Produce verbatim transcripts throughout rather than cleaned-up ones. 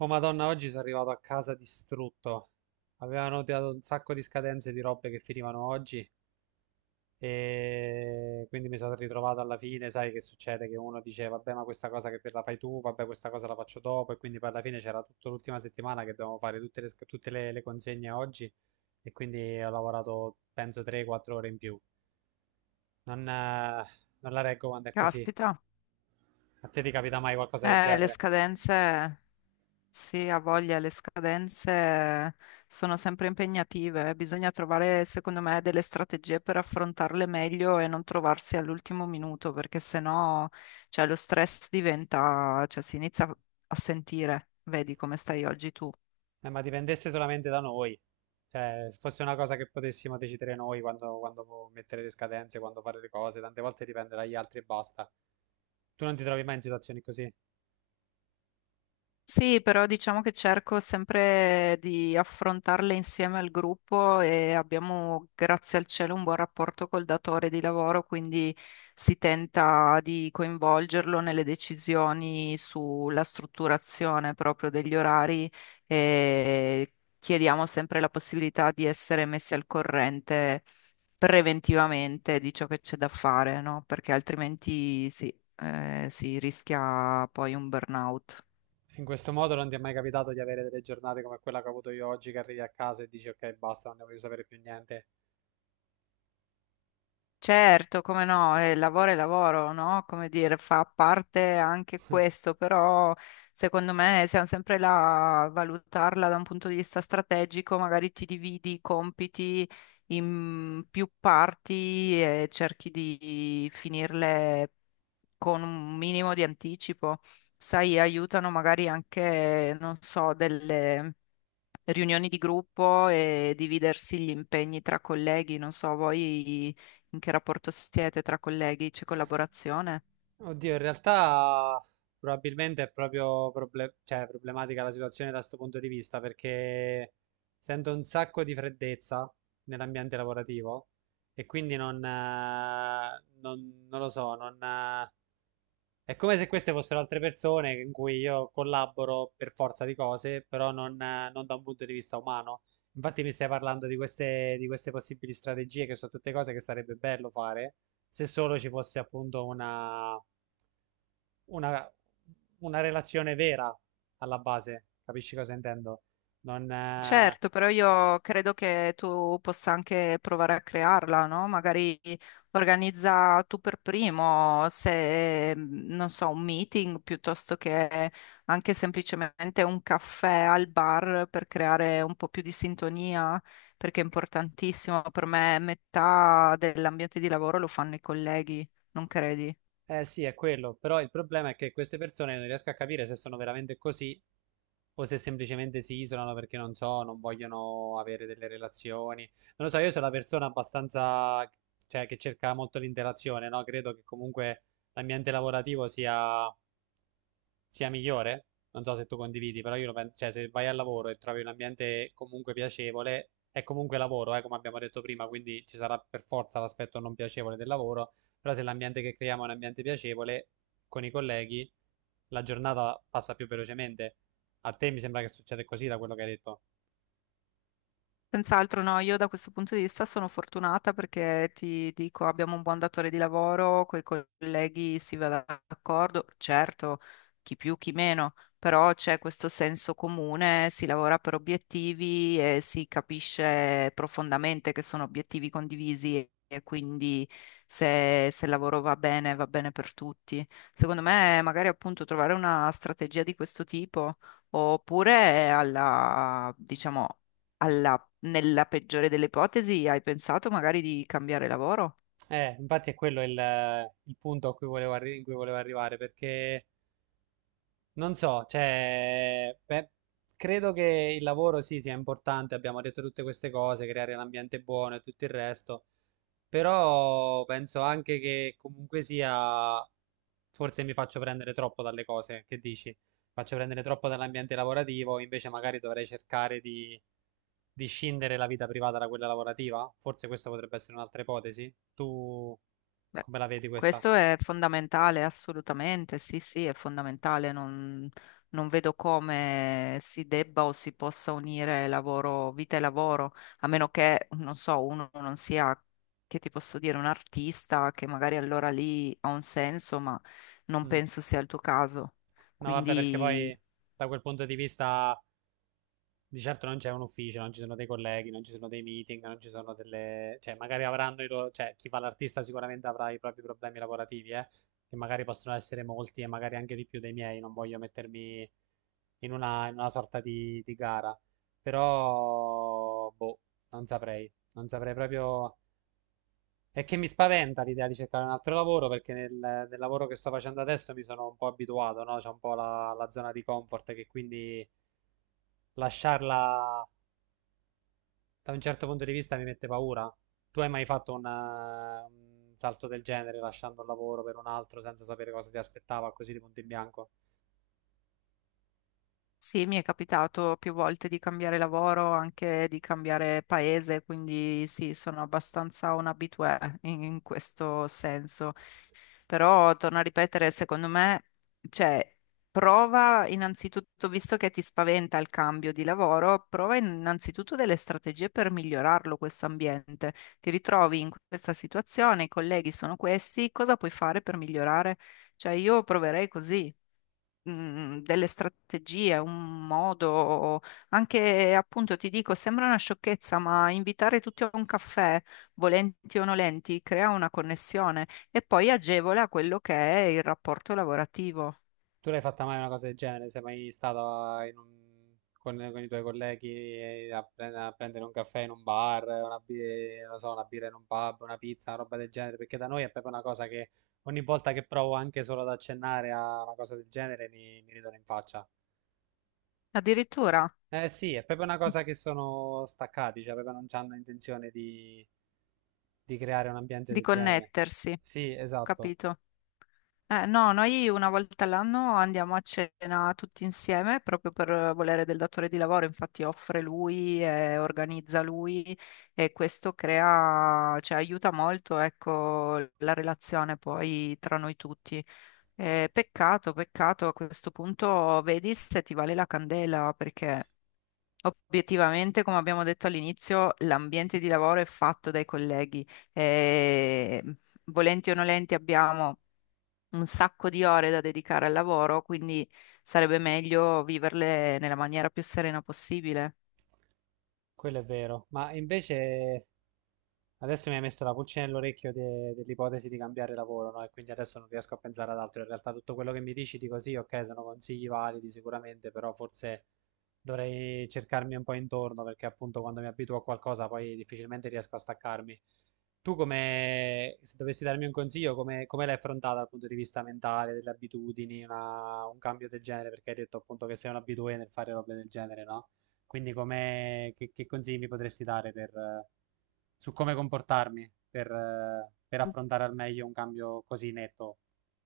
Oh Madonna, oggi sono arrivato a casa distrutto. Avevano tirato un sacco di scadenze di robe che finivano oggi e quindi mi sono ritrovato alla fine, sai che succede? Che uno dice vabbè ma questa cosa che la fai tu, vabbè questa cosa la faccio dopo e quindi poi alla fine c'era tutta l'ultima settimana che dovevamo fare tutte le, sc- tutte le- le consegne oggi e quindi ho lavorato penso tre quattro ore in più. Non, eh, non la reggo quando è così. Caspita, A te ti capita mai qualcosa del eh, le genere? scadenze, sì, ha voglia, le scadenze sono sempre impegnative, eh. Bisogna trovare, secondo me, delle strategie per affrontarle meglio e non trovarsi all'ultimo minuto, perché sennò, cioè, lo stress diventa, cioè, si inizia a sentire, vedi come stai oggi tu. Eh, ma dipendesse solamente da noi, cioè se fosse una cosa che potessimo decidere noi quando, quando mettere le scadenze, quando fare le cose, tante volte dipende dagli altri e basta. Tu non ti trovi mai in situazioni così. Sì, però diciamo che cerco sempre di affrontarle insieme al gruppo e abbiamo, grazie al cielo, un buon rapporto col datore di lavoro, quindi si tenta di coinvolgerlo nelle decisioni sulla strutturazione proprio degli orari e chiediamo sempre la possibilità di essere messi al corrente preventivamente di ciò che c'è da fare, no? Perché altrimenti sì, eh, si rischia poi un burnout. In questo modo non ti è mai capitato di avere delle giornate come quella che ho avuto io oggi, che arrivi a casa e dici ok, basta, non ne voglio sapere più niente. Certo, come no, eh, lavoro è lavoro, no? Come dire, fa parte anche questo, però secondo me siamo sempre là a valutarla da un punto di vista strategico, magari ti dividi i compiti in più parti e cerchi di finirle con un minimo di anticipo. Sai, aiutano magari anche, non so, delle riunioni di gruppo e dividersi gli impegni tra colleghi. Non so, voi in che rapporto siete tra colleghi? C'è collaborazione? Oddio, in realtà probabilmente è proprio proble- cioè, problematica la situazione da questo punto di vista perché sento un sacco di freddezza nell'ambiente lavorativo e quindi non, eh, non- non lo so, non, eh, è come se queste fossero altre persone in cui io collaboro per forza di cose, però non, eh, non da un punto di vista umano. Infatti mi stai parlando di queste, di queste possibili strategie che sono tutte cose che sarebbe bello fare se solo ci fosse appunto una una, una relazione vera alla base, capisci cosa intendo? Non, eh, Certo, però io credo che tu possa anche provare a crearla, no? Magari organizza tu per primo, se mh, non so, un meeting piuttosto che anche semplicemente un caffè al bar per creare un po' più di sintonia, perché è importantissimo. Per me metà dell'ambiente di lavoro lo fanno i colleghi, non credi? eh sì, è quello, però il problema è che queste persone non riesco a capire se sono veramente così o se semplicemente si isolano perché non so, non vogliono avere delle relazioni. Non lo so, io sono una persona abbastanza, cioè, che cerca molto l'interazione, no? Credo che comunque l'ambiente lavorativo sia sia migliore. Non so se tu condividi, però io lo penso, cioè se vai al lavoro e trovi un ambiente comunque piacevole, è comunque lavoro, eh, come abbiamo detto prima, quindi ci sarà per forza l'aspetto non piacevole del lavoro, però se l'ambiente che creiamo è un ambiente piacevole con i colleghi, la giornata passa più velocemente. A te mi sembra che succeda così da quello che hai detto. Senz'altro no, io da questo punto di vista sono fortunata perché ti dico, abbiamo un buon datore di lavoro, coi colleghi si va d'accordo, certo, chi più, chi meno, però c'è questo senso comune, si lavora per obiettivi e si capisce profondamente che sono obiettivi condivisi e quindi se, se il lavoro va bene, va bene per tutti. Secondo me, magari appunto trovare una strategia di questo tipo oppure alla, diciamo, alla nella peggiore delle ipotesi, hai pensato magari di cambiare lavoro? Eh, infatti è quello il, il punto a cui volevo arri- in cui volevo arrivare, perché non so, cioè, beh, credo che il lavoro sì sia importante, abbiamo detto tutte queste cose, creare l'ambiente buono e tutto il resto, però penso anche che comunque sia, forse mi faccio prendere troppo dalle cose, che dici? Faccio prendere troppo dall'ambiente lavorativo, invece magari dovrei cercare di, di, scindere la vita privata da quella lavorativa? Forse questa potrebbe essere un'altra ipotesi. Tu Beh, come la vedi questa? questo è fondamentale, assolutamente, sì, sì, è fondamentale. Non, non vedo come si debba o si possa unire lavoro, vita e lavoro, a meno che, non so, uno non sia, che ti posso dire, un artista, che magari allora lì ha un senso, ma non Mm. penso sia il tuo caso. No, vabbè, perché Quindi... poi da quel punto di vista di certo non c'è un ufficio, non ci sono dei colleghi, non ci sono dei meeting, non ci sono delle. Cioè, magari avranno i loro. Cioè, chi fa l'artista sicuramente avrà i propri problemi lavorativi, eh, che magari possono essere molti e magari anche di più dei miei. Non voglio mettermi in una, in una, sorta di, di gara. Però, boh, non saprei. Non saprei proprio. È che mi spaventa l'idea di cercare un altro lavoro perché nel, nel, lavoro che sto facendo adesso mi sono un po' abituato, no? C'è un po' la, la zona di comfort che quindi lasciarla da un certo punto di vista mi mette paura. Tu hai mai fatto un, eh, un salto del genere, lasciando un lavoro per un altro senza sapere cosa ti aspettava, così di punto in bianco? Sì, mi è capitato più volte di cambiare lavoro, anche di cambiare paese, quindi sì, sono abbastanza un habitué in, in questo senso. Però, torno a ripetere, secondo me, cioè, prova innanzitutto, visto che ti spaventa il cambio di lavoro, prova innanzitutto delle strategie per migliorarlo questo ambiente. Ti ritrovi in questa situazione, i colleghi sono questi, cosa puoi fare per migliorare? Cioè, io proverei così mh, delle strategie, un modo, anche appunto ti dico, sembra una sciocchezza, ma invitare tutti a un caffè, volenti o nolenti, crea una connessione e poi agevola quello che è il rapporto lavorativo, Tu l'hai fatta mai una cosa del genere? Sei mai stata in un- con, con i tuoi colleghi eh, a, pre- a prendere un caffè in un bar, una, bi- non so, una birra in un pub, una pizza, una roba del genere? Perché da noi è proprio una cosa che ogni volta che provo anche solo ad accennare a una cosa del genere mi, mi ridono in faccia. addirittura Eh sì, è proprio una cosa che sono staccati, cioè proprio non hanno intenzione di, di creare un ambiente di del genere. connettersi, Sì, esatto, capito? Eh, no, noi una volta all'anno andiamo a cena tutti insieme proprio per volere del datore di lavoro, infatti offre lui e organizza lui e questo crea, cioè aiuta molto, ecco, la relazione poi tra noi tutti. Eh, peccato, peccato, a questo punto vedi se ti vale la candela perché obiettivamente, come abbiamo detto all'inizio, l'ambiente di lavoro è fatto dai colleghi e volenti o nolenti abbiamo un sacco di ore da dedicare al lavoro, quindi sarebbe meglio viverle nella maniera più serena possibile. quello è vero. Ma invece adesso mi hai messo la pulce nell'orecchio de- dell'ipotesi di cambiare lavoro, no? E quindi adesso non riesco a pensare ad altro. In realtà tutto quello che mi dici dico sì, ok, sono consigli validi sicuramente, però forse dovrei cercarmi un po' intorno perché appunto quando mi abituo a qualcosa poi difficilmente riesco a staccarmi. Tu come, se dovessi darmi un consiglio, come, come l'hai affrontata dal punto di vista mentale, delle abitudini, una- un cambio del genere? Perché hai detto appunto che sei un abitué nel fare robe del genere, no? Quindi come, che, che consigli mi potresti dare per... eh, su come comportarmi per, eh, per affrontare al meglio un cambio così netto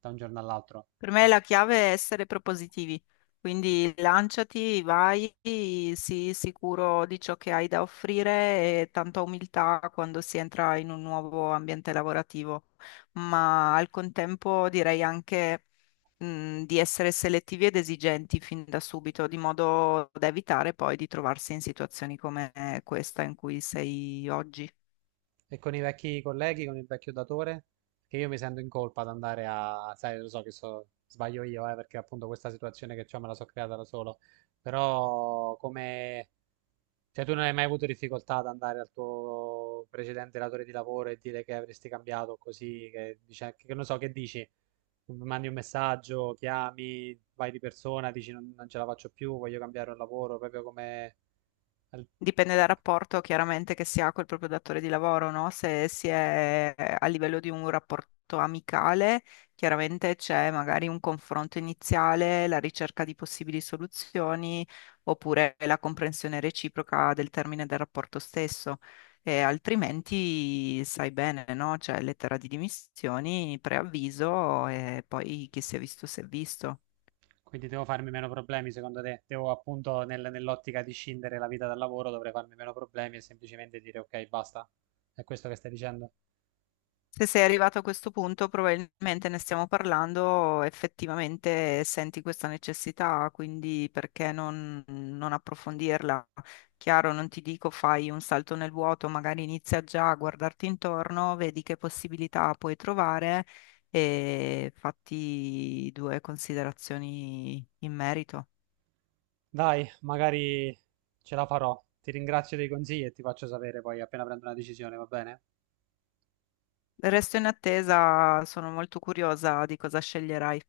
da un giorno all'altro. Per me la chiave è essere propositivi, quindi lanciati, vai, sii sicuro di ciò che hai da offrire e tanta umiltà quando si entra in un nuovo ambiente lavorativo, ma al contempo direi anche mh, di essere selettivi ed esigenti fin da subito, di modo da evitare poi di trovarsi in situazioni come questa in cui sei oggi. E con i vecchi colleghi, con il vecchio datore, che io mi sento in colpa ad andare a, sai, lo so che so, sbaglio io, eh, perché appunto questa situazione che ho me la so creata da solo, però come, cioè, tu non hai mai avuto difficoltà ad andare al tuo precedente datore di lavoro e dire che avresti cambiato così, che, dice, che non so, che dici? Mandi un messaggio, chiami, vai di persona, dici non, non ce la faccio più, voglio cambiare un lavoro, proprio come al- Dipende dal rapporto chiaramente che si ha col proprio datore di lavoro, no? Se si è a livello di un rapporto amicale, chiaramente c'è magari un confronto iniziale, la ricerca di possibili soluzioni, oppure la comprensione reciproca del termine del rapporto stesso. E altrimenti sai bene, no? C'è lettera di dimissioni, preavviso e poi chi si è visto si è visto. Quindi devo farmi meno problemi, secondo te? Devo appunto nel- nell'ottica di scindere la vita dal lavoro, dovrei farmi meno problemi e semplicemente dire ok, basta. È questo che stai dicendo? Se sei arrivato a questo punto, probabilmente ne stiamo parlando, effettivamente senti questa necessità, quindi perché non, non approfondirla? Chiaro, non ti dico fai un salto nel vuoto, magari inizia già a guardarti intorno, vedi che possibilità puoi trovare e fatti due considerazioni in merito. Dai, magari ce la farò. Ti ringrazio dei consigli e ti faccio sapere poi appena prendo una decisione, va bene? Resto in attesa, sono molto curiosa di cosa sceglierai.